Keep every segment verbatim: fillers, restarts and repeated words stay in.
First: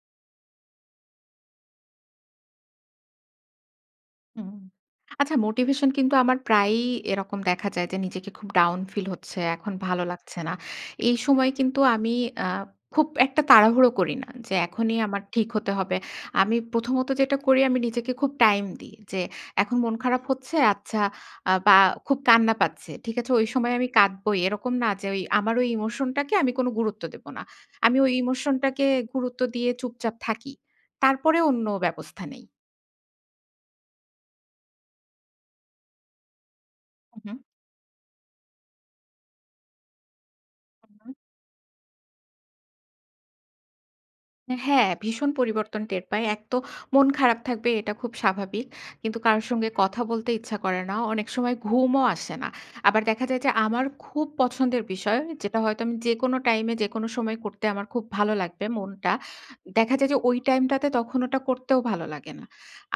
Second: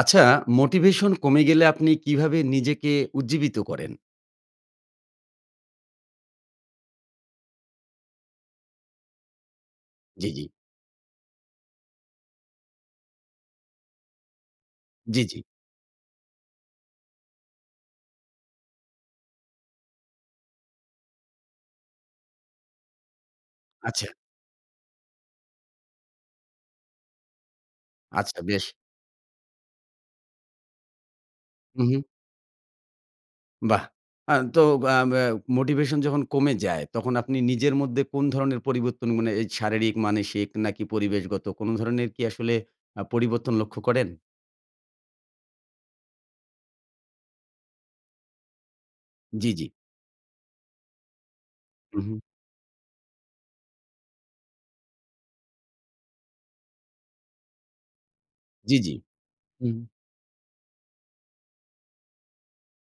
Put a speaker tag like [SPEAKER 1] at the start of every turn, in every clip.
[SPEAKER 1] আচ্ছা মোটিভেশন কমে গেলে আপনি কিভাবে নিজেকে উজ্জীবিত করেন?
[SPEAKER 2] হুম, আচ্ছা মোটিভেশন কিন্তু আমার প্রায়ই এরকম দেখা যায় যে, নিজেকে খুব ডাউন ফিল হচ্ছে, এখন ভালো
[SPEAKER 1] জি,
[SPEAKER 2] লাগছে
[SPEAKER 1] জি।
[SPEAKER 2] না। এই সময় কিন্তু আমি আ খুব একটা তাড়াহুড়ো করি না। যে এখনই আমার
[SPEAKER 1] জি, জি।
[SPEAKER 2] ঠিক হতে হবে। আমি প্রথমত যেটা করি, আমি নিজেকে খুব টাইম দিই। যে এখন মন খারাপ হচ্ছে, আচ্ছা আ বা খুব কান্না পাচ্ছে, ঠিক আছে? ঐ সময় আমি
[SPEAKER 1] আচ্ছা।
[SPEAKER 2] কাঁদবোই। এরকম না যে, ঐ আমার ওই ইমোশনটাকে আমি কোন গুরুত্ব দেব না। আমি
[SPEAKER 1] আচ্ছা বেশ।
[SPEAKER 2] ইমোশনটাকে গুরুত্ব দিয়ে চুপচাপ থাকি। তারপরে অন্য
[SPEAKER 1] উম-হুম।
[SPEAKER 2] ব্যবস্থা নেই।
[SPEAKER 1] বাহ! আ তো আম অ্যা মোটিভেশন যখন কমে যায়, তখন আপনি
[SPEAKER 2] উম-হুম।
[SPEAKER 1] নিজের মধ্যে কোন ধরনের পরিবর্তন মানে এই শারীরিক, মানসিক নাকি
[SPEAKER 2] উম-হুম।
[SPEAKER 1] পরিবেশগত, কোন ধরনের কি আসলে আ পরিবর্তন কি লক্ষ্য করেন?
[SPEAKER 2] অ্যা হ্যাঁ, ভীষণ পরিবর্তন টের পাই। এক তো মন খারাপ থাকবে, এটা খুব স্বাভাবিক। কিন্তু কারো
[SPEAKER 1] জি, জি।
[SPEAKER 2] সঙ্গে কথা বলতে ইচ্ছা করে না। অনেক সময় ঘুমও
[SPEAKER 1] উম-হুম।
[SPEAKER 2] আসে না। আবার দেখা যায় যে, আমার খুব পছন্দের বিষয়, যেটা হয়তো আমি যেকোনো টাইম এ যেকোনো সময় করতে আমার খুব ভালো লাগবে
[SPEAKER 1] জি, জি।
[SPEAKER 2] মনটা।
[SPEAKER 1] হুম।
[SPEAKER 2] দেখা যায় যে ওই টাইম টাতে, তখন ওটা করতেও ভালো লাগে না।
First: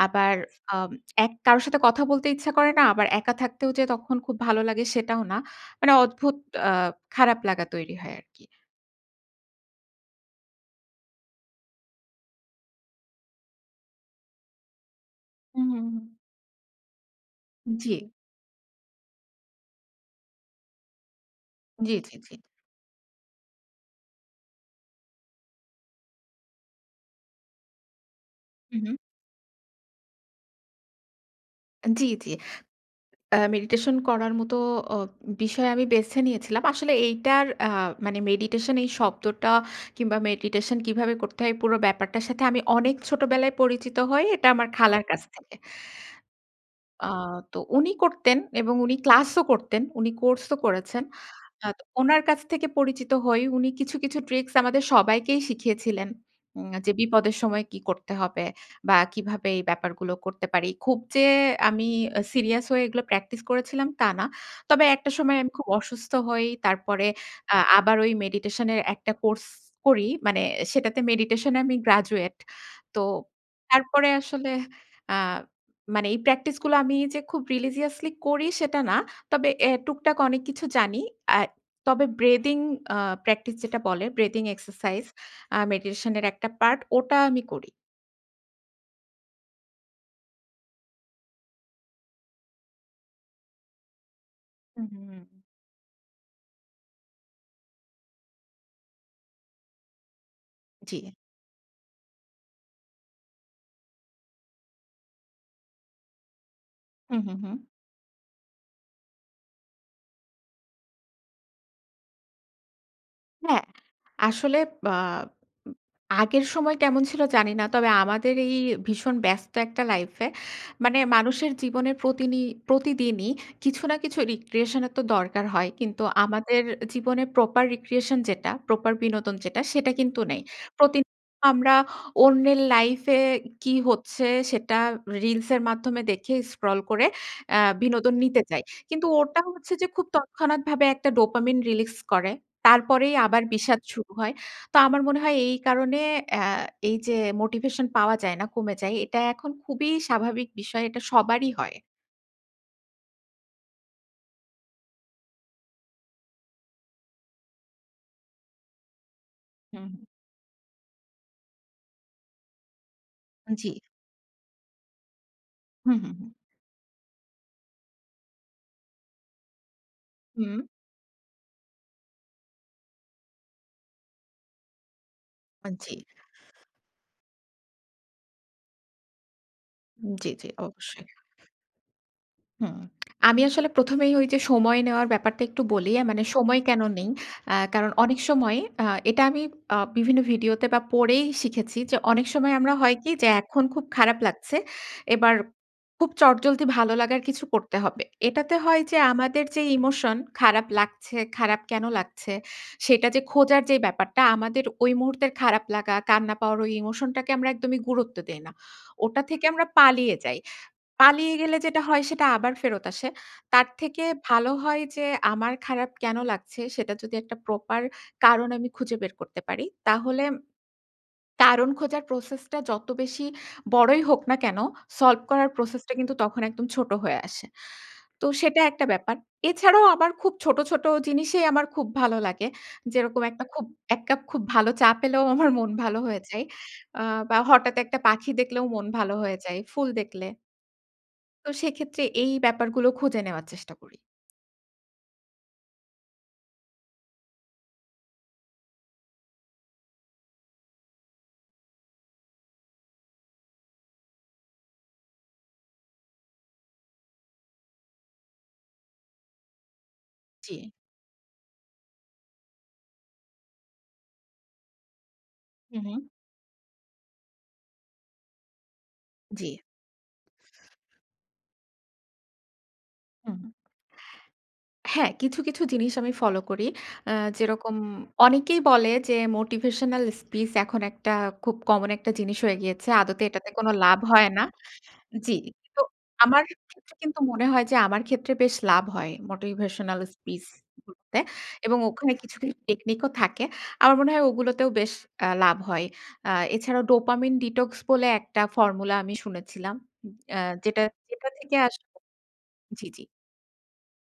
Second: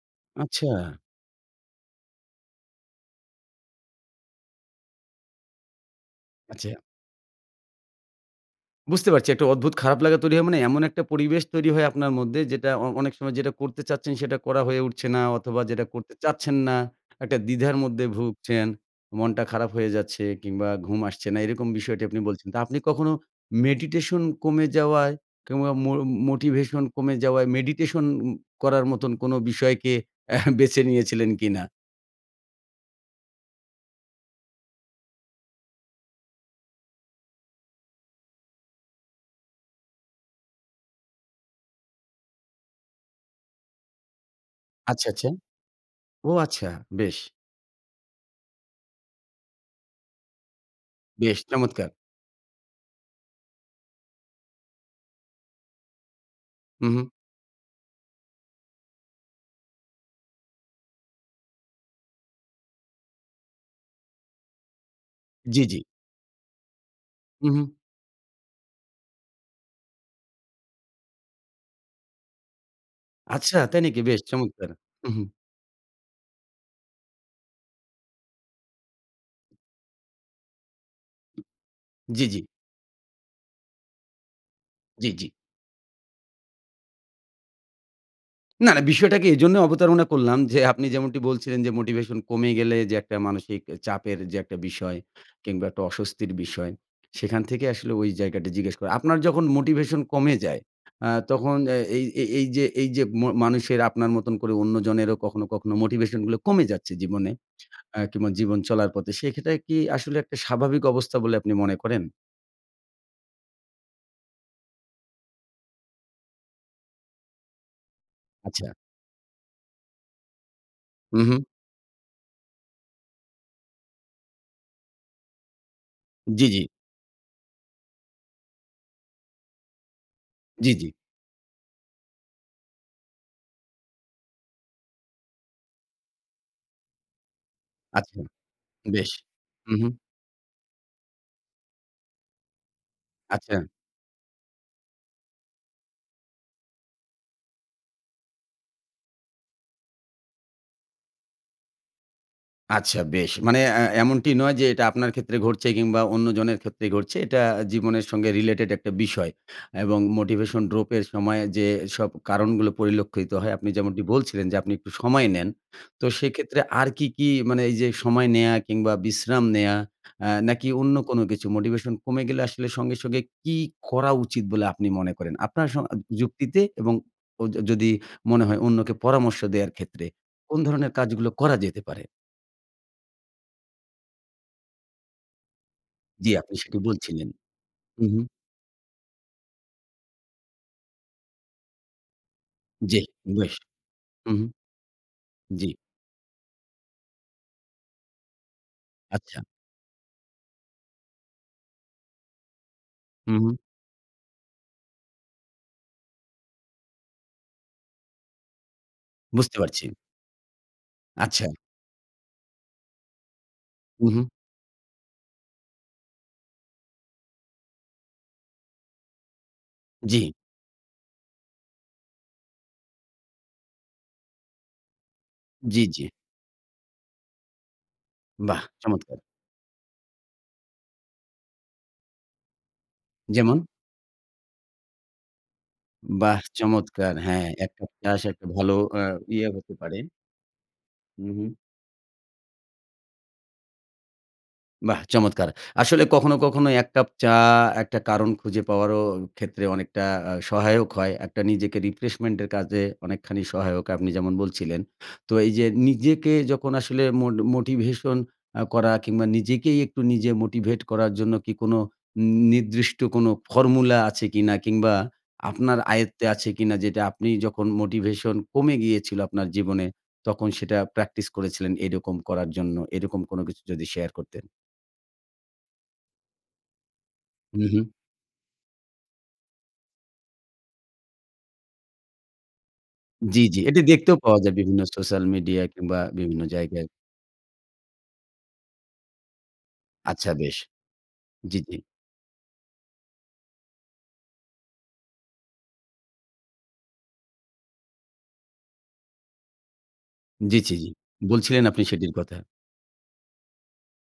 [SPEAKER 2] আবার আম
[SPEAKER 1] আচ্ছা।
[SPEAKER 2] এক কারো সাথে কথা বলতে ইচ্ছা করে না। আবার একা থাকতেও যে তখন খুব ভালো লাগে সেটাও না। মানে অদ্ভুত আ
[SPEAKER 1] আচ্ছা।
[SPEAKER 2] খারাপ লাগা তৈরি হয় আরকি।
[SPEAKER 1] বুঝতে পারছি একটা অদ্ভুত খারাপ লাগা তৈরি হয়, মানে এমন একটা পরিবেশ তৈরি হয় আপনার মধ্যে যেটা অ অনেক সময় যেটা করতে চাচ্ছেন, সেটা করা হয়ে উঠছে না অথবা
[SPEAKER 2] হুম,
[SPEAKER 1] যেটা
[SPEAKER 2] হুম, হুম।
[SPEAKER 1] করতে চাচ্ছেন না, একটা দ্বিধার
[SPEAKER 2] উম-জি।
[SPEAKER 1] মধ্যে ভুগছেন, মনটা খারাপ হয়ে যাচ্ছে কিংবা ঘুম আসছে না। এইরকম
[SPEAKER 2] জি,
[SPEAKER 1] বিষয়টি
[SPEAKER 2] জি,
[SPEAKER 1] আপনি
[SPEAKER 2] জি।
[SPEAKER 1] বলছেন, তা আপনি কখনো মেডিটেশন কমে যাওয়ায় কিংবা মো মোটিভেশন কমে যাওয়ায় মেডিটেশন উম করার
[SPEAKER 2] উম-হুম।
[SPEAKER 1] মতন কোনো বিষয়কে বেঁচে নিয়েছিলেন কিনা?
[SPEAKER 2] আন জি, জি। আ মেডিটেশন করার মতো অ উম বিষয় আমি বেসে নিয়েছিলাম। আসলে এইটার আ মানে মেডিটেশন, এই শব্দটা কিংবা মেডিটেশন কীভাবে করতে হয়? এই পুরো ব্যাপারটার সাথে আমি অনেক ছোটবেলায় পরিচিত হই। এটা আমার খালার
[SPEAKER 1] আচ্ছা
[SPEAKER 2] কাছ
[SPEAKER 1] আচ্ছা।
[SPEAKER 2] থেকে।
[SPEAKER 1] ও আচ্ছা,
[SPEAKER 2] আ
[SPEAKER 1] বেশ।
[SPEAKER 2] তো উনি করতেন এবং উনি ক্লাস ও করতেন। উনি কোর্স ও করেছেন।
[SPEAKER 1] বেশ
[SPEAKER 2] আ ত
[SPEAKER 1] চমৎকার।
[SPEAKER 2] ওনার কাছ থেকে পরিচিত হই, উনি কিছু, কিছু ট্রিকস আমাদের সবাইকেই শিখিয়েছিলেন। উম যে
[SPEAKER 1] উম-হুম।
[SPEAKER 2] বিপদের সময় কী করতে হবে? বা কীভাবে এই ব্যাপারগুলো করতে পারি? খুব যে আমি অ্যা সিরিয়াস হয়ে এগুলো প্র্যাকটিস করেছিলাম, তা না। তবে একটা সময় আমি
[SPEAKER 1] জি,
[SPEAKER 2] খুব
[SPEAKER 1] জি।
[SPEAKER 2] অসুস্থ হই, তারপরে আ
[SPEAKER 1] উম-হুম।
[SPEAKER 2] আবার ওই মেডিটেশন এর একটা কোর্স করি। মানে সেটাতে মেডিটেশন এ আমি গ্রাজুয়েট। তো
[SPEAKER 1] আচ্ছা তাই নাকি?
[SPEAKER 2] তারপরে
[SPEAKER 1] বেশ
[SPEAKER 2] আসলে,
[SPEAKER 1] চমৎকার।
[SPEAKER 2] আ
[SPEAKER 1] উম-হুম।
[SPEAKER 2] মানে এই প্র্যাকটিস গুলো আমি যে খুব religiously করি সেটা না, তবে অ্যা টুকটাক অনেক কিছু জানি। আয় তবে
[SPEAKER 1] জি, জি।
[SPEAKER 2] breathing আ প্র্যাকটিস যেটা বলে, ব্রেদিং এক্সারসাইজ
[SPEAKER 1] জি, জি।
[SPEAKER 2] আ মেডিটেশনের একটা পার্ট, ওটা আমি করি।
[SPEAKER 1] না, না। বিষয়টাকে এইজন্যে অবতারণা করলাম যে, আপনি যেমনটি বলছিলেন যে মোটিভেশন কমে গেলে যে একটা মানসিক এ চাপের যে একটা
[SPEAKER 2] হুম,
[SPEAKER 1] বিষয়
[SPEAKER 2] হুম, হুম।
[SPEAKER 1] কিংবা একটা অস্বস্তির বিষয়, সেখান থেকে আসলে ঐ জায়গাটি জিজ্ঞেস করা। আপনার যখন মোটিভেশন কমে যায় আ
[SPEAKER 2] জি।
[SPEAKER 1] তখন অ্যা এই এইযে এইযে ম মানুষের আপনার মতন করে অন্যজনেরও কখনো কখনো মোটিভেশনগুলো কমে যাচ্ছে
[SPEAKER 2] হুম,
[SPEAKER 1] জীবনে।
[SPEAKER 2] হুম, হুম।
[SPEAKER 1] অ্যা কিংবা জীবন চলার পথে। সেইক্ষেত্রে কি আসলে একটা স্বাভাবিক অবস্থা বলে আপনি মনে করেন?
[SPEAKER 2] হ্যাঁ, আসলে বা উ আগের সময় কেমন ছিল জানি না। তবে আমাদের এই
[SPEAKER 1] আচ্ছা।
[SPEAKER 2] ভীষণ ব্যস্ত একটা লাইফে মানে
[SPEAKER 1] হুম, হুম।
[SPEAKER 2] মানুষের জীবনের প্রতিনি প্রতিদিনই কিছু না কিছু recreation এর তো দরকার হয়। কিন্তু
[SPEAKER 1] জি, জি।
[SPEAKER 2] আমাদের জীবনের proper recreation যেটা proper বিনোদন যেটা, সেটা কিন্তু নেই।
[SPEAKER 1] জি, জি।
[SPEAKER 2] প্রতি আমরা অন্যের লাইফে কী হচ্ছে? সেটা রিলসের মাধ্যমে দেখে স্ক্রল করে অ্যা বিনোদন
[SPEAKER 1] আচ্ছা,
[SPEAKER 2] নিতে চাই। কিন্তু
[SPEAKER 1] বেশ।
[SPEAKER 2] ওটা হচ্ছে
[SPEAKER 1] হুম,
[SPEAKER 2] যে
[SPEAKER 1] হুম।
[SPEAKER 2] খুব তৎক্ষণাৎভাবে একটা dopamine রিলিজ করে। তারপরেই আবার
[SPEAKER 1] আচ্ছা।
[SPEAKER 2] বিষাদ শুরু হয়। তো আমার মনে হয় এই কারণে অ্যা এইযে মোটিভেশন পাওয়া যায় না, কমে যায়। এটা এখন খুবই স্বাভাবিক বিষয়। এটা সবারই হয়।
[SPEAKER 1] আচ্ছা। বেশ মানে আ এমনটি নয় যে এটা আপনার ক্ষেত্রে ঘটছে কিংবা অন্যজনের ক্ষেত্রে ঘটছে। এটা জীবনের সঙ্গে related একটা বিষয়
[SPEAKER 2] হুম।
[SPEAKER 1] এবং motivation drop এর সময় যেসব কারণগুলো পরিলক্ষিত হয় আপনি
[SPEAKER 2] জি।
[SPEAKER 1] যেমনটি বলছিলেন যে, আপনি একটু সময় নেন।
[SPEAKER 2] হু,
[SPEAKER 1] তো
[SPEAKER 2] হু, হু।
[SPEAKER 1] সেক্ষেত্রে আর কি, কি মানে এই যে সময় নেয়া কিংবা বিশ্রাম নেয়া আ
[SPEAKER 2] হুম?
[SPEAKER 1] নাকি অন্য কোনো কিছু? Motivation কমে গেলে আসলে সঙ্গে, সঙ্গে কি করা উচিত বলে আপনি মনে করেন? আপনার
[SPEAKER 2] আ
[SPEAKER 1] সম
[SPEAKER 2] জি।
[SPEAKER 1] যুক্তিতে এবং অ য যদি মনে হয় অন্যকে পরামর্শ দেওয়ার ক্ষেত্রে
[SPEAKER 2] জি, জি,
[SPEAKER 1] কোন ধরনের
[SPEAKER 2] অবশ্যই।
[SPEAKER 1] কাজগুলো করা যেতে পারে?
[SPEAKER 2] হুম। আমি আসলে প্রথমেই ঐ যে সময় নেওয়ার ব্যাপারটা একটু বলি। মানে
[SPEAKER 1] জি, আপনি
[SPEAKER 2] সময়
[SPEAKER 1] সেটি
[SPEAKER 2] কেন নেই?
[SPEAKER 1] বলছিলেন।
[SPEAKER 2] অ্যাঁ কারণ
[SPEAKER 1] হু,
[SPEAKER 2] অনেক
[SPEAKER 1] হু।
[SPEAKER 2] সময় আ এটা আমি আ বিভিন্ন ভিডিওতে বা পড়েই শিখেছি যে অনেক সময় আমরা হয়
[SPEAKER 1] জি,
[SPEAKER 2] কি? যে
[SPEAKER 1] বেশ,
[SPEAKER 2] এখন খুব খারাপ
[SPEAKER 1] হু, হু।
[SPEAKER 2] লাগছে। এবার
[SPEAKER 1] জি।
[SPEAKER 2] খুব চটজলদি ভালো লাগার কিছু করতে হবে। এটাতে হয় যে
[SPEAKER 1] আচ্ছা।
[SPEAKER 2] আমাদের যে ইমোশন খারাপ লাগছে, খারাপ কেন লাগছে? সেটা যে
[SPEAKER 1] হু, হু।
[SPEAKER 2] খোঁজার যে ব্যাপারটা আমাদের ওই মুহূর্তের খারাপ লাগা, কান্না পাওয়ার ওই ইমোশন টাকে আমরা একদমই গুরুত্ব দেই না। ওটা থেকে
[SPEAKER 1] বুঝতে
[SPEAKER 2] আমরা
[SPEAKER 1] পারছি।
[SPEAKER 2] পালিয়ে যাই। পালিয়ে
[SPEAKER 1] আচ্ছা।
[SPEAKER 2] গেলে যেটা হয় সেটা আবার ফেরত আসে। তার থেকে
[SPEAKER 1] হু, হু।
[SPEAKER 2] ভালো হয় যে, আমার খারাপ কেন লাগছে? সেটা যদি একটা proper কারণ আমি খুঁজে বের করতে পারি তাহলে
[SPEAKER 1] জি।
[SPEAKER 2] কারণ খোঁজার process টা যত বেশি বড়ই হোক না কেন solve করার
[SPEAKER 1] জি,
[SPEAKER 2] process টা
[SPEAKER 1] জি।
[SPEAKER 2] কিন্তু তখন একদম ছোট হয়ে আসে। তো সেটা
[SPEAKER 1] বাহ,
[SPEAKER 2] একটা ব্যাপার।
[SPEAKER 1] চমৎকার!
[SPEAKER 2] এছাড়াও আবার খুব ছোট, ছোট জিনিসেই আমার খুব ভালো লাগে। যেরকম একটা
[SPEAKER 1] যেমন?
[SPEAKER 2] খুব এক কাপ খুব ভালো চা পেলেও আমার মন ভালো হয়ে
[SPEAKER 1] বাহ!
[SPEAKER 2] যায় আ
[SPEAKER 1] চমৎকার!
[SPEAKER 2] বা
[SPEAKER 1] হ্যাঁ, এক
[SPEAKER 2] হঠাৎ
[SPEAKER 1] কাপ
[SPEAKER 2] একটা
[SPEAKER 1] চা সে
[SPEAKER 2] পাখি
[SPEAKER 1] একটা
[SPEAKER 2] দেখলেও
[SPEAKER 1] ভালো
[SPEAKER 2] মন
[SPEAKER 1] আ
[SPEAKER 2] ভালো হয়ে
[SPEAKER 1] ইয়ে
[SPEAKER 2] যায়,
[SPEAKER 1] হতে
[SPEAKER 2] ফুল
[SPEAKER 1] পারে।
[SPEAKER 2] দেখলে
[SPEAKER 1] হু, হু।
[SPEAKER 2] তো সেক্ষেত্রে এই ব্যাপারগুলো খুঁজে নেওয়ার চেষ্টা করি।
[SPEAKER 1] বাহ! চমৎকার। আসলে কখনো, কখনো এক কাপ চা একটা কারণ খুঁজে পাওয়ারও ক্ষেত্রে অনেকটা আ সহায়ক হয়। একটা নিজেকে রিফ্রেশমেন্ট এর কাজে অনেকখানি সহায়ক আপনি যেমন বলছিলেন। তো এই যে নিজেকে যখন আসলে মোট মোটিভেশন আ করা কিংবা নিজেকেই একটু নিজে
[SPEAKER 2] জি।
[SPEAKER 1] মোটিভেট করার জন্য কি কোনো নির্দিষ্ট কোনো ফর্মুলা আছে কিনা? কিংবা আপনার
[SPEAKER 2] উম-হুম।
[SPEAKER 1] আয়ত্তে আছে কিনা? যেটা আপনি যখন মোটিভেশন কমে গিয়েছিল আপনার
[SPEAKER 2] জি।
[SPEAKER 1] জীবনে তখন সেটা প্র্যাকটিস করেছিলেন এরকম করার জন্য? এরকম
[SPEAKER 2] হুম।
[SPEAKER 1] কোনো কিছু যদি শেয়ার করতেন?
[SPEAKER 2] হ্যাঁ কিছু, কিছু জিনিস আমি ফলো করি। আ যেরকম
[SPEAKER 1] উম-হুম।
[SPEAKER 2] অনেকেই বলে যে মোটিভেশনাল স্পিচ এখন একটা খুব কমন একটা জিনিস হয়ে গিয়েছে। আদতে
[SPEAKER 1] জি,
[SPEAKER 2] এটাতে
[SPEAKER 1] জি।
[SPEAKER 2] কোন
[SPEAKER 1] এটি
[SPEAKER 2] লাভ
[SPEAKER 1] দেখতেও
[SPEAKER 2] হয়
[SPEAKER 1] পাওয়া
[SPEAKER 2] না।
[SPEAKER 1] যায় বিভিন্ন সোস্যাল
[SPEAKER 2] জ্বি।
[SPEAKER 1] মিডিয়া
[SPEAKER 2] তো
[SPEAKER 1] কিংবা
[SPEAKER 2] আমার
[SPEAKER 1] বিভিন্ন জায়গায়।
[SPEAKER 2] ক্ষেত্রে কিন্তু মনে হয় যে আমার ক্ষেত্রে বেশ লাভ হয় মোটিভেশনাল
[SPEAKER 1] আচ্ছা
[SPEAKER 2] স্পিচ
[SPEAKER 1] বেশ।
[SPEAKER 2] গুলোতে।
[SPEAKER 1] জ্বি, জ্বি।
[SPEAKER 2] এবং ওখানে কিছু, কিছু টেকনিক ও থাকে। আমার মনে হয় ওগুলোতেও বেশ আ লাভ হয়। আ এছাড়াও ডোপামিন ডিটক্স বলে একটা ফর্মুলা আমি শুনেছিলাম। আ
[SPEAKER 1] জি, জি,
[SPEAKER 2] যেটা
[SPEAKER 1] জি।
[SPEAKER 2] যেটা থেকে
[SPEAKER 1] বলছিলেন আপনি
[SPEAKER 2] আসলে
[SPEAKER 1] সেটির কথা।
[SPEAKER 2] জি, জি।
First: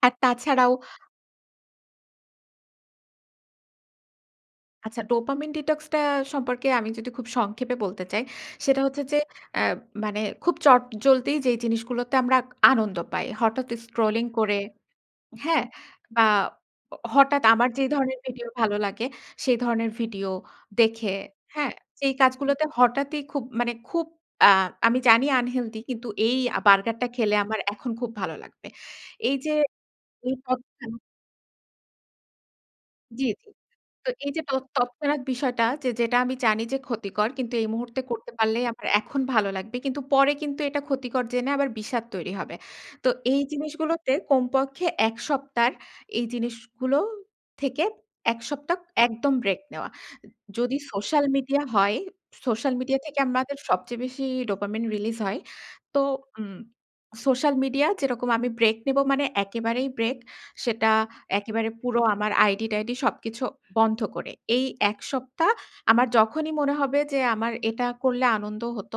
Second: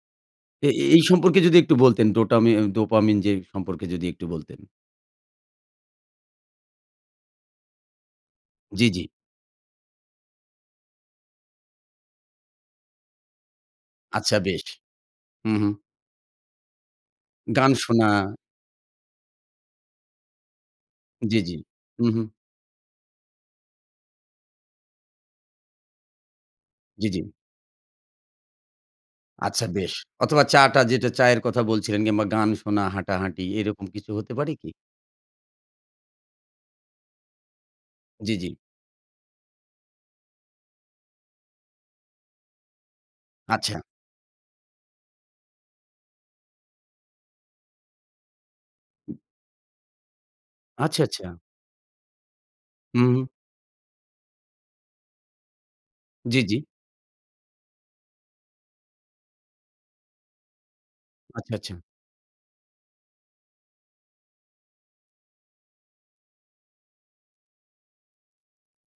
[SPEAKER 2] আর
[SPEAKER 1] এ
[SPEAKER 2] তাছাড়াও।
[SPEAKER 1] এ এই সম্পর্কে যদি একটু বলতেন? ডোটামি ডোপামিন যে সম্পর্কে যদি একটু বলতেন?
[SPEAKER 2] আচ্ছা ডোপামিন ডিটক্স টা সম্পর্কে আমি যদি খুব সংক্ষেপে বলতে চাই সেটা
[SPEAKER 1] জি,
[SPEAKER 2] হচ্ছে
[SPEAKER 1] জি।
[SPEAKER 2] যে আ মানে খুব চট জলদি যেই জিনিসগুলোতে আমরা আনন্দ পাই। হঠাৎ স্ক্রলিং
[SPEAKER 1] আচ্ছা
[SPEAKER 2] করে
[SPEAKER 1] বেশ। হুম,
[SPEAKER 2] হ্যাঁ?
[SPEAKER 1] হুম।
[SPEAKER 2] বা অ হঠাৎ আমার
[SPEAKER 1] গান
[SPEAKER 2] যে
[SPEAKER 1] শোনা।
[SPEAKER 2] ধরনের ভিডিও ভালো লাগে সেই ধরনের ভিডিও দেখে
[SPEAKER 1] জি, জি।
[SPEAKER 2] হ্যাঁ? যেই
[SPEAKER 1] উম-হুম।
[SPEAKER 2] কাজগুলোতে হঠাৎই খুব মানে খুব আ আমি জানি আন-হেলদি কিন্তু এই আ বার্গারটা
[SPEAKER 1] জি, জি।
[SPEAKER 2] খেলে আমার এখন খুব ভালো লাগবে। এই যে
[SPEAKER 1] আচ্ছা বেশ। অথবা চা-টা
[SPEAKER 2] [unintelligible]
[SPEAKER 1] যেটা চায়ের কথা বলছিলেন কিংবা গান শোনা,
[SPEAKER 2] জি,
[SPEAKER 1] হাঁটাহাঁটি
[SPEAKER 2] জি।
[SPEAKER 1] এরকম কিছু
[SPEAKER 2] তো এই
[SPEAKER 1] হতে
[SPEAKER 2] যে
[SPEAKER 1] পারে
[SPEAKER 2] তৎ
[SPEAKER 1] কি?
[SPEAKER 2] তৎক্ষনাৎ বিষয়টা যে যেটা আমি জানি যে ক্ষতিকর কিন্তু এই মুহূর্তে করতে
[SPEAKER 1] জি, জি।
[SPEAKER 2] পারলেই আমার এখন ভালো লাগবে। কিন্তু পরে কিন্তু এটা ক্ষতিকর জেনে আবার বিষাদ তৈরি হবে। তো এই
[SPEAKER 1] আচ্ছা।
[SPEAKER 2] জিনিসগুলোতে কমপক্ষে এক সপ্তাহর এই জিনিসগুলো থেকে এক সপ্তাহ একদম ব্রেক নেওয়া। যদি
[SPEAKER 1] আচ্ছা,
[SPEAKER 2] সোশ্যাল
[SPEAKER 1] আচ্ছা।
[SPEAKER 2] মিডিয়া হয় সোশ্যাল মিডিয়া থেকে
[SPEAKER 1] হুম।
[SPEAKER 2] আমাদের সবচেয়ে বেশি ডোপামিন রিলিজ হয়। তো
[SPEAKER 1] জি, জি।
[SPEAKER 2] উম সোশ্যাল মিডিয়া যেরকম আমি ব্রেক নেব মানে একেবারেই ব্রেক। সেটা
[SPEAKER 1] আচ্ছা,
[SPEAKER 2] একেবারে
[SPEAKER 1] আচ্ছা।
[SPEAKER 2] পুরো আমার আইডি-টাইডি সবকিছু বন্ধ করে। এই এক সপ্তাহ আমার যখনই মনে হবে যে আমার এটা করলে আনন্দ হত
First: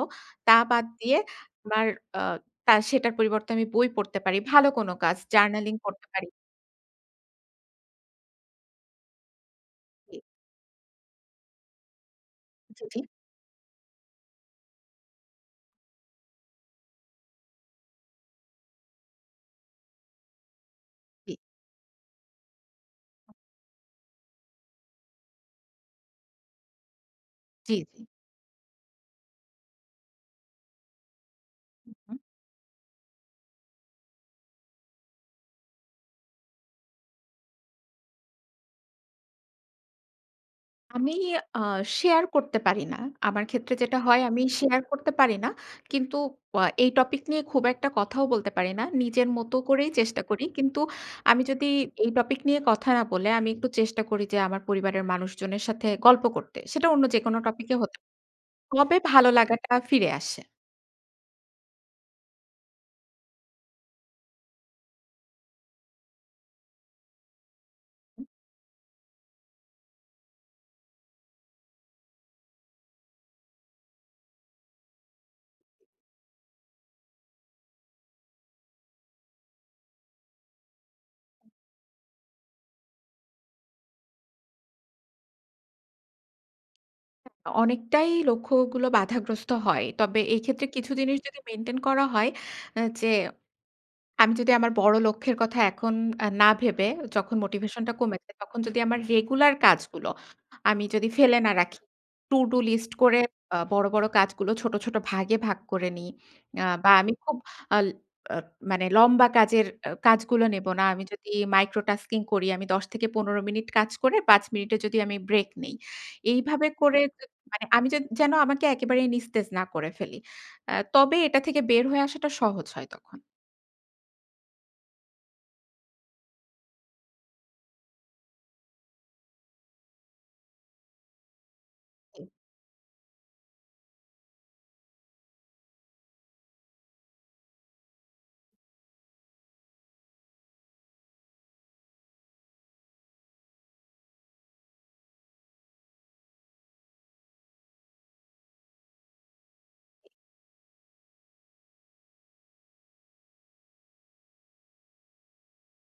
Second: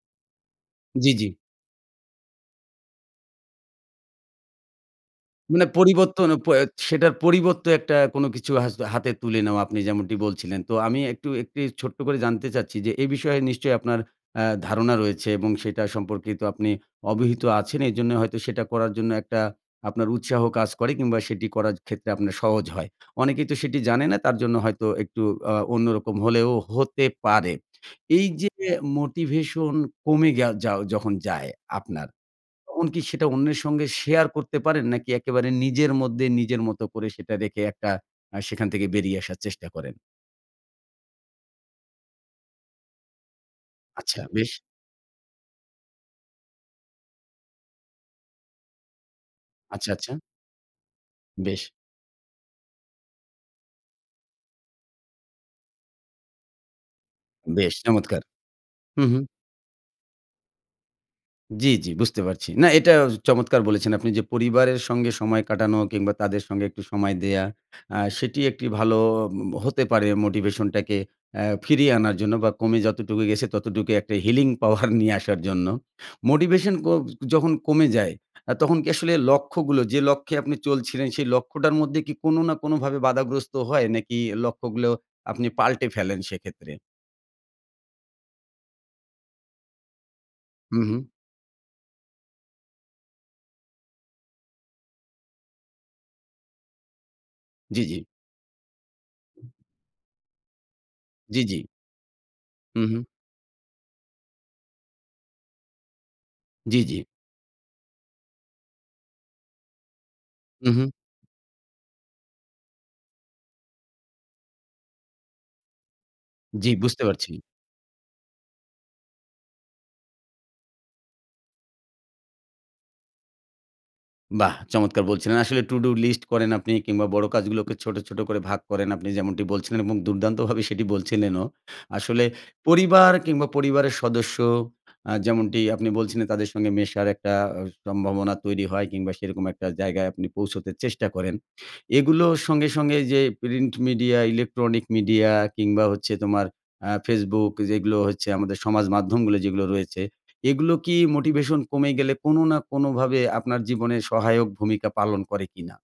[SPEAKER 2] তা বাদ
[SPEAKER 1] জি,
[SPEAKER 2] দিয়ে
[SPEAKER 1] জি।
[SPEAKER 2] আমার আ তার সেটার পরিবর্তে আমি বই পড়তে পারি, ভালো কোন কাজ,
[SPEAKER 1] মানে
[SPEAKER 2] জার্নালিং পড়তে পারি।
[SPEAKER 1] পরিবর্তন প এ সেটার পরিবর্তে একটা কোনো কিছু হা হাতে তুলে নেওয়া আপনি যেমনটি বলছিলেন। তো আমি একটু একটি ছোট্ট করে জানতে চাচ্ছি
[SPEAKER 2] জি,
[SPEAKER 1] যে
[SPEAKER 2] জি।
[SPEAKER 1] এই বিষয়ে নিশ্চয়ই আপনার আ ধারণা রয়েছে এবং সেটা সম্পর্কে তো আপনি অবহিত আছেন এজন্য হয়তো সেটা করার জন্য একটা আপনার উৎসাহ কাজ করে কিংবা
[SPEAKER 2] জি।
[SPEAKER 1] সেটি করার ক্ষেত্রে আপনার সহজ হয়। অনেকেই তো সেটি জানে না তার জন্য হয়তো একটু আ অন্যরকম হলেও হতে পারে।
[SPEAKER 2] জি, জি।
[SPEAKER 1] এই যে মোটিভেশন কমে গেও যাও যখন যায় আপনার,
[SPEAKER 2] উম-হুম।
[SPEAKER 1] তখন কি সেটা অন্যের সঙ্গে শেয়ার করতে পারেন? নাকি একেবারে নিজের মধ্যে নিজের মত করে সেটা রেখে একটা আ সেখান থেকে বেরিয়ে আসার চেষ্টা করেন?
[SPEAKER 2] আমি আ শেয়ার করতে পারি না। আমার ক্ষেত্রে যেটা
[SPEAKER 1] আচ্ছা,
[SPEAKER 2] হয় আমি
[SPEAKER 1] বেশ।
[SPEAKER 2] শেয়ার করতে পারি না। কিন্তু আ এই টপিক নিয়ে খুব একটা কথাও বলতে পারি না। নিজের মতো
[SPEAKER 1] আচ্ছা,
[SPEAKER 2] করেই
[SPEAKER 1] আচ্ছা।
[SPEAKER 2] চেষ্টা করি। কিন্তু আমি যদি
[SPEAKER 1] বেশ।
[SPEAKER 2] এই টপিক নিয়ে কথা না বলে আমি একটু চেষ্টা করি যে আমার পরিবারের মানুষজনের সাথে গল্প করতে। সেটা অন্য যেকোনো
[SPEAKER 1] বেশ
[SPEAKER 2] টপিকে হতে
[SPEAKER 1] চমৎকার।
[SPEAKER 2] তবে
[SPEAKER 1] হুম, হুম।
[SPEAKER 2] ভালো লাগাটা ফিরে আসে।
[SPEAKER 1] জি, জি। বুঝতে পারছি। না এটা ও চমৎকার বলেছেন। আপনি যে পরিবারের সঙ্গে সময় কাটানো কিংবা তাদের সঙ্গে একটু সময় দেয়া। আ সেটি একটি ভালো অ হতে পারে উম মোটিভেশনটাকে অ্যা ফিরিয়ে আনার জন্য বা, কমে যতটুকু গেছে ততটুকু একটা healing power নিয়ে আসার জন্য। মোটিভেশন ক যখন কমে যায় আ তখন কি আসলে লক্ষ্যগুলো যে লক্ষ্যে আপনি চলছিলেন সেই লক্ষ্যটার মধ্যে কি কোনো না কোনোভাবে বাধাগ্রস্ত হয়? নাকি লক্ষ্যগুলো আপনি পাল্টে ফেলেন সেক্ষেত্রে?
[SPEAKER 2] অ অনেকটাই লক্ষ্যগুলো বাধাগ্রস্ত হয়। তবে এইক্ষেত্রে কিছু
[SPEAKER 1] উম-হুম।
[SPEAKER 2] জিনিস যদি মেইনটেইন করা হয় আ যে, আমি যদি আমার বড় লক্ষ্যের কথা এখন না ভেবে যখন
[SPEAKER 1] জি,
[SPEAKER 2] মোটিভেশনটা
[SPEAKER 1] জি।
[SPEAKER 2] কমেছে, তখন যদি আমার রেগুলার কাজগুলো আমি যদি ফেলে
[SPEAKER 1] জি,
[SPEAKER 2] না
[SPEAKER 1] জি।
[SPEAKER 2] রাখি to do
[SPEAKER 1] হুম,
[SPEAKER 2] লিস্ট
[SPEAKER 1] হুম।
[SPEAKER 2] করে আ বড়, বড় কাজগুলো ছোট, ছোট ভাগে ভাগ করে নিই আ
[SPEAKER 1] জি,
[SPEAKER 2] বা,
[SPEAKER 1] জি।
[SPEAKER 2] আমি খুব আল আ মানে লম্বা কাজের আ কাজগুলো নেব না।
[SPEAKER 1] উম-হুম।
[SPEAKER 2] আমি যদি micro tasking করি। আমি দশ থেকে পনেরো মিনিট কাজ করে পাঁচ মিনিটে যদি আমি ব্রেক নিই। এইভাবে
[SPEAKER 1] জি।
[SPEAKER 2] করে
[SPEAKER 1] বুঝতে
[SPEAKER 2] য
[SPEAKER 1] পারছি।
[SPEAKER 2] মানে আমি যেদ যেন আমাকে একেবারেই নিস্তেজ না করে ফেলি। আ তবে এটা থেকে বের হয়ে আসাটা সহজ হয় তখন।
[SPEAKER 1] বাহ! চমৎকার বলছিলেন। আসলে টুডু লিস্ট করেন আপনি কিংবা বড় কাজগুলোকে ছোট, ছোট করে ভাগ করেন আপনি, যেমনটি বলছিলেন এবং দুর্দান্তভাবে সেটি বলছিলেনও। আসলে পরিবার কিংবা পরিবারের সদস্য আ যেমনটি আপনি বলছিলেন তাদের সঙ্গে মেশার একটা অ সম্ভাবনা তৈরি হয় কিংবা সেরকম একটা জায়গায় আপনি পৌঁছতে চেষ্টা করেন। এগুলো সঙ্গে, সঙ্গে এইযে প্রিন্ট মিডিয়া, ইলেকট্রনিক মিডিয়া কিংবা হচ্ছে তোমার আ facebook এই যেগুলো হচ্ছে আমাদের সমাজ মাধ্যমগুলো যেগুলো রয়েছে, এগুলো কি মোটিভেশন কমে গেলে কোনো না কোনোভাবে আপনার জীবনে সহায়ক ভূমিকা পালন করে কিনা?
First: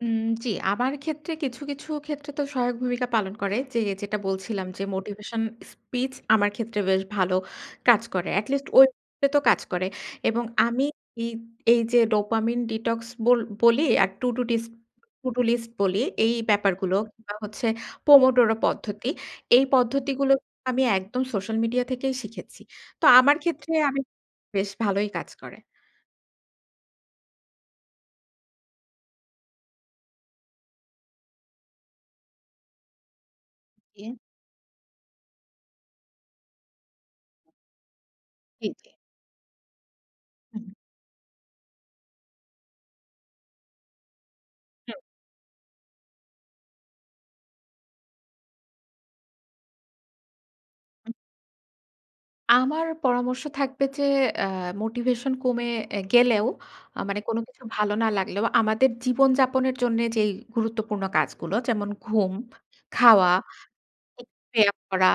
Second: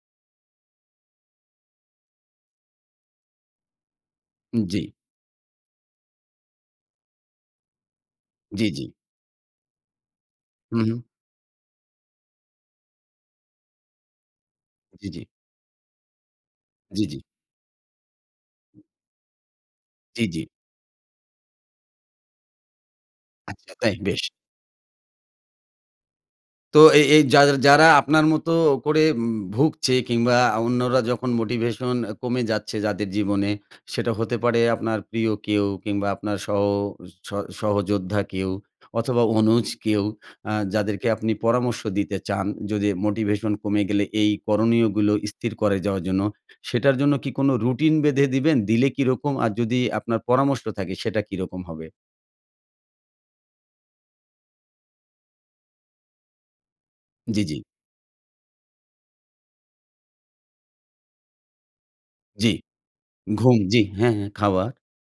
[SPEAKER 2] উম জি। আমার ক্ষেত্রে কিছু, কিছু ক্ষেত্রে তো সহায়ক ভূমিকা পালন করে। যে যেটা
[SPEAKER 1] উম
[SPEAKER 2] বলছিলাম
[SPEAKER 1] জি।
[SPEAKER 2] যে মোটিভেশন স্পিচ আমার ক্ষেত্রে বেশ ভালো কাজ করে।
[SPEAKER 1] জি,
[SPEAKER 2] এটলিস্ট
[SPEAKER 1] জি।
[SPEAKER 2] ওই এতো কাজ করে এবং
[SPEAKER 1] উম
[SPEAKER 2] আমি
[SPEAKER 1] হুম।
[SPEAKER 2] ই এইযে dopamine ডিটক্স বল বলি আর টুডু ডিস্ক
[SPEAKER 1] জি, জি।
[SPEAKER 2] টুডু লিস্ট বলি, এই ব্যাপারগুলো
[SPEAKER 1] জি, জি।
[SPEAKER 2] কিংবা হচ্ছে pomodoro
[SPEAKER 1] হু।
[SPEAKER 2] পদ্ধতি। এই
[SPEAKER 1] জি,
[SPEAKER 2] পদ্ধতিগুলো
[SPEAKER 1] জি।
[SPEAKER 2] আমি একদম সোশ্যাল মিডিয়া থেকেই শিখেছি। তো আমার
[SPEAKER 1] আচ্ছা,
[SPEAKER 2] ক্ষেত্রে
[SPEAKER 1] তাই?
[SPEAKER 2] আমি
[SPEAKER 1] বেশ!
[SPEAKER 2] বেশ ভালোই কাজ করে।
[SPEAKER 1] তো এই এই যার যারা আপনার মতো করে উম ভুগছে কিংবা অন্যরা যখন মোটিভেশন কমে যাচ্ছে যাদের জীবনে, সেটা
[SPEAKER 2] জি।
[SPEAKER 1] হতে পারে আপনার প্রিয় কেউ কিংবা আপনার সহ ও স সহযোদ্ধা কেউ
[SPEAKER 2] জি, জি।
[SPEAKER 1] অথবা, অনুজ কেউ, আ
[SPEAKER 2] হুম, হুম।
[SPEAKER 1] যাদেরকে আপনি পরামর্শ দিতে চান, যদি মোটিভেশন কমে গেলে এই
[SPEAKER 2] হুম।
[SPEAKER 1] করণীয়গুলো স্থির করে যাওয়ার জন্য, সেটার জন্য কি কোনো রুটিন বেঁধে দিবেন? দিলে কীরকম আর যদি আপনার পরামর্শ থাকে
[SPEAKER 2] হুম।
[SPEAKER 1] সেটা কীরকম হবে?
[SPEAKER 2] আমার পরামর্শ থাকবে যে অ্যা মোটিভেশন কমে এ গেলেও আ মানে কোন
[SPEAKER 1] জি, জি।
[SPEAKER 2] কিছু ভালো না লাগলেও আমাদের জীবনযাপনের জন্য যেই গুরুত্বপূর্ণ কাজগুলো যেমন ঘুম,
[SPEAKER 1] জি।
[SPEAKER 2] খাওয়া
[SPEAKER 1] ঘুম জি, হ্যাঁ, হ্যাঁ
[SPEAKER 2] একটু
[SPEAKER 1] খাওয়া।
[SPEAKER 2] ব্যায়াম করা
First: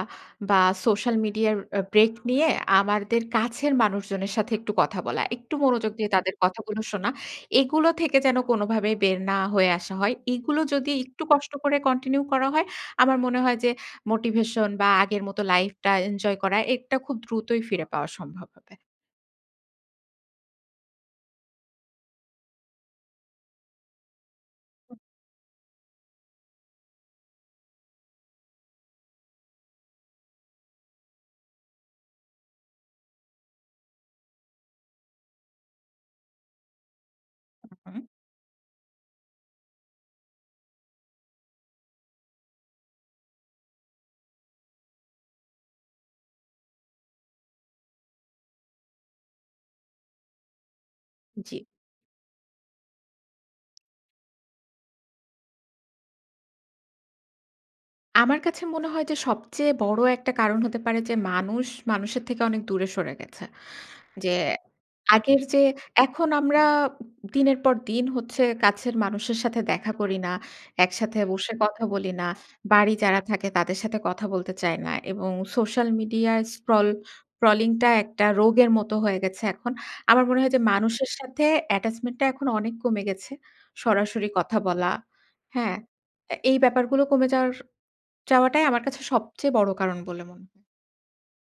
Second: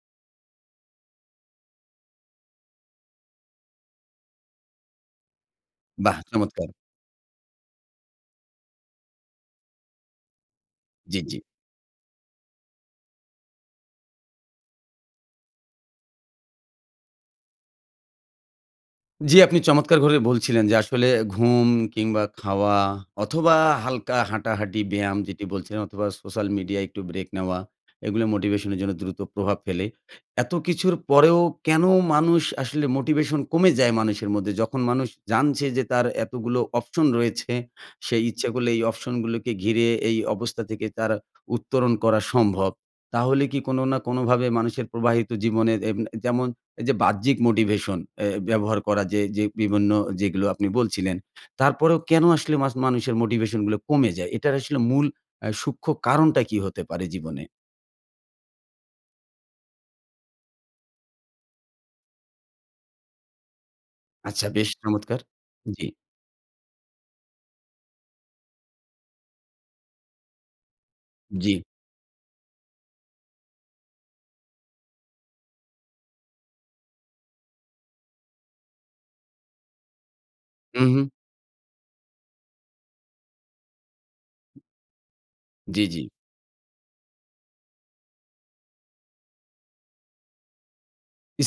[SPEAKER 2] বা সোশ্যাল মিডিয়ার এ ব্রেক নিয়ে আমাদের কাছের মানুষজনের সাথে একটু কথা বলা, একটু মনোযোগ দিয়ে
[SPEAKER 1] বাহ!
[SPEAKER 2] তাদের
[SPEAKER 1] চমৎকার।
[SPEAKER 2] কথাগুলো শোনা। এগুলো থেকে যেন কোনোভাবেই বের না হয়ে আসা হয়। এইগুলো যদি
[SPEAKER 1] জি,
[SPEAKER 2] একটু
[SPEAKER 1] জি।
[SPEAKER 2] কষ্ট করে কন্টিনিউ করা হয় আমার মনে হয় যে মোটিভেশন বা আগের মতো লাইফটা এনজয় করাটা এ এটা খুব দ্রুতই ফিরে পাওয়া সম্ভব হবে।
[SPEAKER 1] জি, আপনি চমৎকার করে বলছিলেন যে আসলে ঘুম কিংবা খাওয়া অথবা হালকা হাঁটাহাঁটি ব্যায়াম যেটি বলছেন অথবা সোশ্যাল মিডিয়ায় একটু ব্রেক নেওয়া, এগুলো মোটিভেশনের জন্য দ্রুত প্রভাব ফেলে। এত কিছুর পরেও কেন মানুষ আসলে মোটিভেশন কমে যায়। মানুষের মধ্যে যখন মানুষ জানছে যে তার এতগুলো অপশন রয়েছে।
[SPEAKER 2] হু, হু।
[SPEAKER 1] সেই ইচ্ছা করলে এই অপশনগুলোকে ঘিরে এই অবস্থা থেকে তারা উত্তরণ করা সম্ভব। তাহলে কি কোনো না কোনোভাবে মানুষের প্রবাহিত জীবনের এব এ যেমন এই যে বাহ্যিক মোটিভেশন অ্যা ব্যবহার করা যে যে বিভিন্ন যেগুলো আপনি বলছিলেন।
[SPEAKER 2] জি।
[SPEAKER 1] তারপরেও কেন আসলে মাস মানুষের মোটিভেশনগুলো কমে যায়? এটার আসলে মূল আ সূক্ষ্ম কারণটা কী হতে পারে জীবনে?
[SPEAKER 2] আমার কাছে মনে হয় যে সবচেয়ে বড় একটা কারণ হতে পারে যে মানুষ মানুষের থেকে অনেক দূরে সরে গেছে। যে
[SPEAKER 1] আচ্ছা। বেশ চমৎকার!
[SPEAKER 2] আগের যে
[SPEAKER 1] জি।
[SPEAKER 2] এখন আমরা দিনের পর দিন হচ্ছে কাছের মানুষের সাথে দেখা করি না, একসাথে বসে
[SPEAKER 1] জি।
[SPEAKER 2] কথা বলি না। বাড়ি যারা থাকে তাদের সাথে কথা বলতে চাই না এবং সোশ্যাল মিডিয়ায় স্ক্রল স্ক্রলিংটা একটা রোগের মতো হয়ে গেছে এখন। আমার মনে হয় যে
[SPEAKER 1] উম, হুম।
[SPEAKER 2] মানুষের সাথে attachment টা এখন অনেক কমে গেছে। সরাসরি কথা বলা। হ্যাঁ?
[SPEAKER 1] জি, জি।
[SPEAKER 2] এ এই ব্যাপারগুলো কমে যাওয়ার যাওয়াটাই আমার কাছে সবচেয়ে বড় কারণ বলে মনে হয়।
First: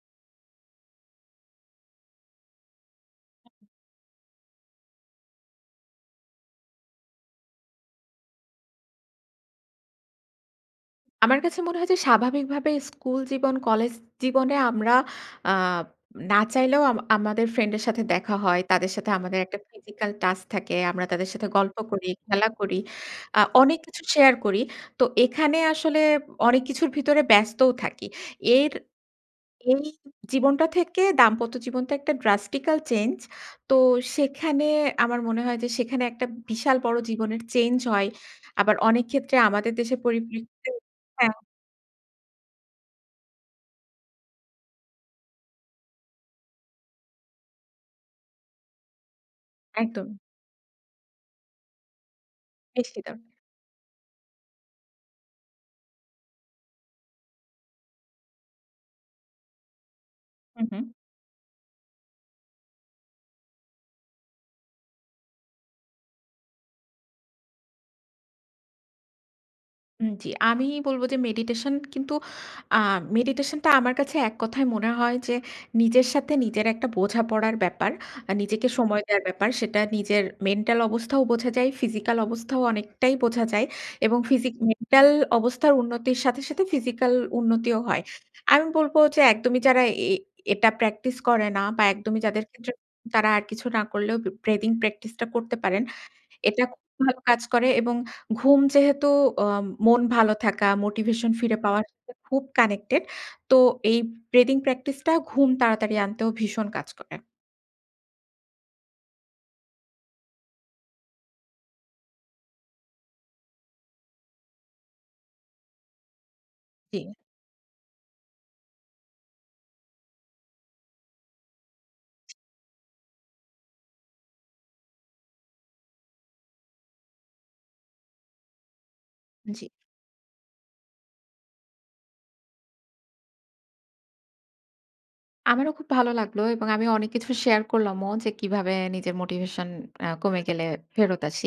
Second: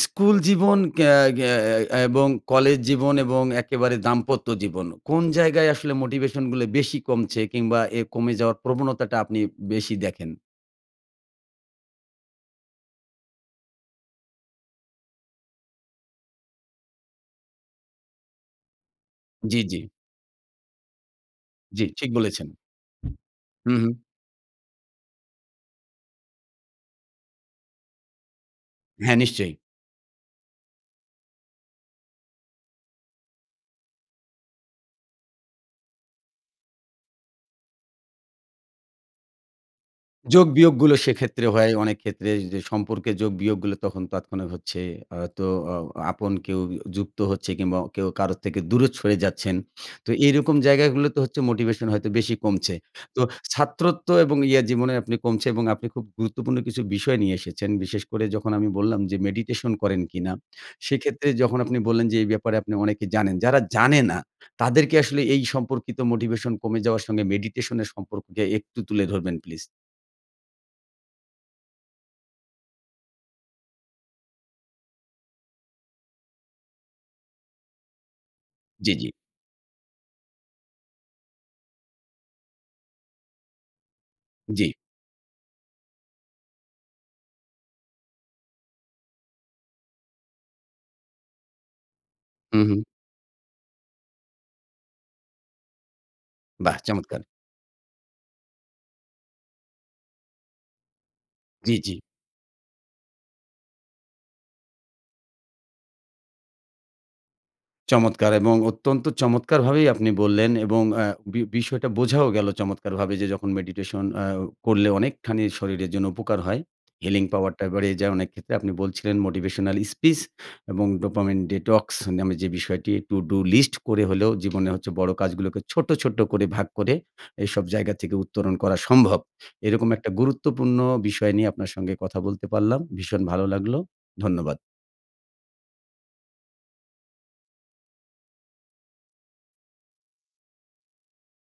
[SPEAKER 1] স্কুল জীবন এয়া এয়া আ এবং কলেজ জীবন এবং
[SPEAKER 2] হুম।
[SPEAKER 1] একেবারে দাম্পত্য জীবন। কোন জায়গায় আসলে মোটিভেশনগুলো বেশি কমছে কিংবা এ কমে যাওয়ার প্রবণতাটা আপনি বেশি দেখেন?
[SPEAKER 2] আমার কাছে মনে হয় যে স্বাভাবিকভাবে স্কুল জীবন, কলেজ জীবনে আমরা আব না চাইলেও আম আমাদের ফ্রেন্ডের সাথে দেখা হয়। তাদের সাথে আমাদের একটা
[SPEAKER 1] জি, জি।
[SPEAKER 2] ফিজিক্যাল টাচ থাকে। আমরা তাদের সাথে গল্প
[SPEAKER 1] জি।
[SPEAKER 2] করি,
[SPEAKER 1] ঠিক বলেছেন।
[SPEAKER 2] খেলা করি, আ
[SPEAKER 1] হু,
[SPEAKER 2] অনেক
[SPEAKER 1] হু।
[SPEAKER 2] কিছু শেয়ার করি। তো এখানে আসলে অনেক কিছুর ভিতরে ব্যস্তও থাকি। এর
[SPEAKER 1] হ্যাঁ। নিশ্চয়ই।
[SPEAKER 2] এই জীবনটা থেকে দাম্পত্য জীবনটা একটা drastical চেঞ্জ। তো সেখানে আমার মনে হয় যে সেখানে একটা বিশাল বড় জীবনের চেঞ্জ হয়। আবার অনেক ক্ষেত্রে আমাদের দেশের
[SPEAKER 1] যোগ
[SPEAKER 2] পরিপ্রেক্ষিতে
[SPEAKER 1] বিয়োগগুলো
[SPEAKER 2] হ্যাঁ।
[SPEAKER 1] সেক্ষেত্রে হয়। অনেক ক্ষেত্রে যে সম্পর্কে যোগ বিয়োগগুলো তখন তৎক্ষণাৎ হচ্ছে। আ তো আ আপন কেউ উ যুক্ত হচ্ছে কিংবা কেউ কারোর থেকে দূরে সরে যাচ্ছেন। তো
[SPEAKER 2] একদম।
[SPEAKER 1] এইরকম জায়গাগুলোতে হচ্ছে মোটিভেশন হয়তো বেশি কমছে।
[SPEAKER 2] নিশ্চিত।
[SPEAKER 1] তো ছাত্রত্ব এবং ইয়ে জীবনে আপনি কমছে। এবং আপনি খুব গুরুত্বপূর্ণ কিছু বিষয় নিয়ে এসেছেন। বিশেষ করে যখন আমি বললাম যে মেডিটেশন করেন কিনা?
[SPEAKER 2] হু, হু।
[SPEAKER 1] সেক্ষেত্রে যখন আপনি বললেন যে এই ব্যাপারে আপনি অনেক জানেন। যারা জানে না, তাদেরকে আসলে এই সম্পর্কিত মোটিভেশন কমে যাওয়ার সঙ্গে মেডিটেশনের সম্পর্ককে একটু তুলে ধরবেন প্লিজ।
[SPEAKER 2] উম জি। আমি বলবো যে মেডিটেশন কিন্তু আ মেডিটেশন টা আমার কাছে এক কথায় মনে হয় যে নিজের সাথে নিজের একটা বোঝাপড়ার ব্যাপার। আ নিজেকে
[SPEAKER 1] জি,
[SPEAKER 2] সময়
[SPEAKER 1] জি।
[SPEAKER 2] দেওয়ার ব্যাপার সেটা নিজের মেন্টাল অবস্থাও বোঝা যায়, ফিজিক্যাল অবস্থাও অনেকটাই বোঝা যায়, এবং ফিজিক
[SPEAKER 1] জি।
[SPEAKER 2] মেন্টাল অবস্থার উন্নতির সাথে, সাথে ফিজিক্যাল উন্নতিও হয়। আমি বলব যে একদমই যারা এ এটা প্র্যাকটিস করে না, বা একদমই যাদের ক্ষেত্রে
[SPEAKER 1] উম-হুম।
[SPEAKER 2] তারা আর কিছু না করলেও b breathing প্র্যাকটিস টা করতে পারেন। এটা
[SPEAKER 1] বাহ!
[SPEAKER 2] খুব ভালো
[SPEAKER 1] চমৎকার।
[SPEAKER 2] কাজ করে, এবং ঘুম যেহেতু আ মন ভালো থাকা মোটিভেশন ফিরে
[SPEAKER 1] জি,
[SPEAKER 2] পাওয়ার
[SPEAKER 1] জি।
[SPEAKER 2] [unintelligible] খুব কানেক্টেড, তো এই ব্রেথিং প্র্যাকটিস টা ঘুম তাড়াতাড়ি আনতেও ভীষণ কাজ করে।
[SPEAKER 1] চমৎকার এবং অত্যন্ত চমৎকারভাবেই আপনি বললেন, এবং আ বি বিষয়টা বোঝাও গেলো চমৎকারভাবে যে যখন মেডিটেশন আ করলে অনেকখানি শরীরের জন্য উপকার হয়।
[SPEAKER 2] জি।
[SPEAKER 1] healing power টা বাড়িয়ে যায় অনেক ক্ষেত্রে। আপনি বলছিলেন মোটিভেশনাল স্পিস এবং ডোপামিন ডিটক্স নামে যে বিষয়টি টুডু লিস্ট করে হলেও, জীবনে হচ্ছে বড় কাজগুলোকে ছোট্ট, ছোট্ট করে ভাগ করে, এসব জায়গা থেকে উত্তরণ করা সম্ভব।
[SPEAKER 2] জি।
[SPEAKER 1] এরকম একটা গুরুত্বপূর্ণ বিষয় নিয়ে আপনার সঙ্গে কথা বলতে পারলাম। ভীষণ ভালো লাগলো। ধন্যবাদ।
[SPEAKER 2] আমারও খুব ভালো লাগলো, এবং আমি অনেক কিছু শেয়ার করলামও যে কিভাবে নিজের মোটিভেশন আ কমে গেলে ফেরত আসি।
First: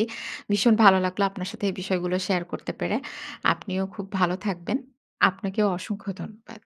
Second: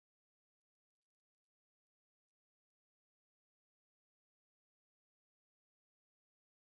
[SPEAKER 2] ভীষণ ভালো লাগলো আপনার সাথে এই বিষয়গুলো শেয়ার করতে পেরে। আপনিও খুব ভালো থাকবেন। আপনাকেও অসংখ্য ধন্যবাদ।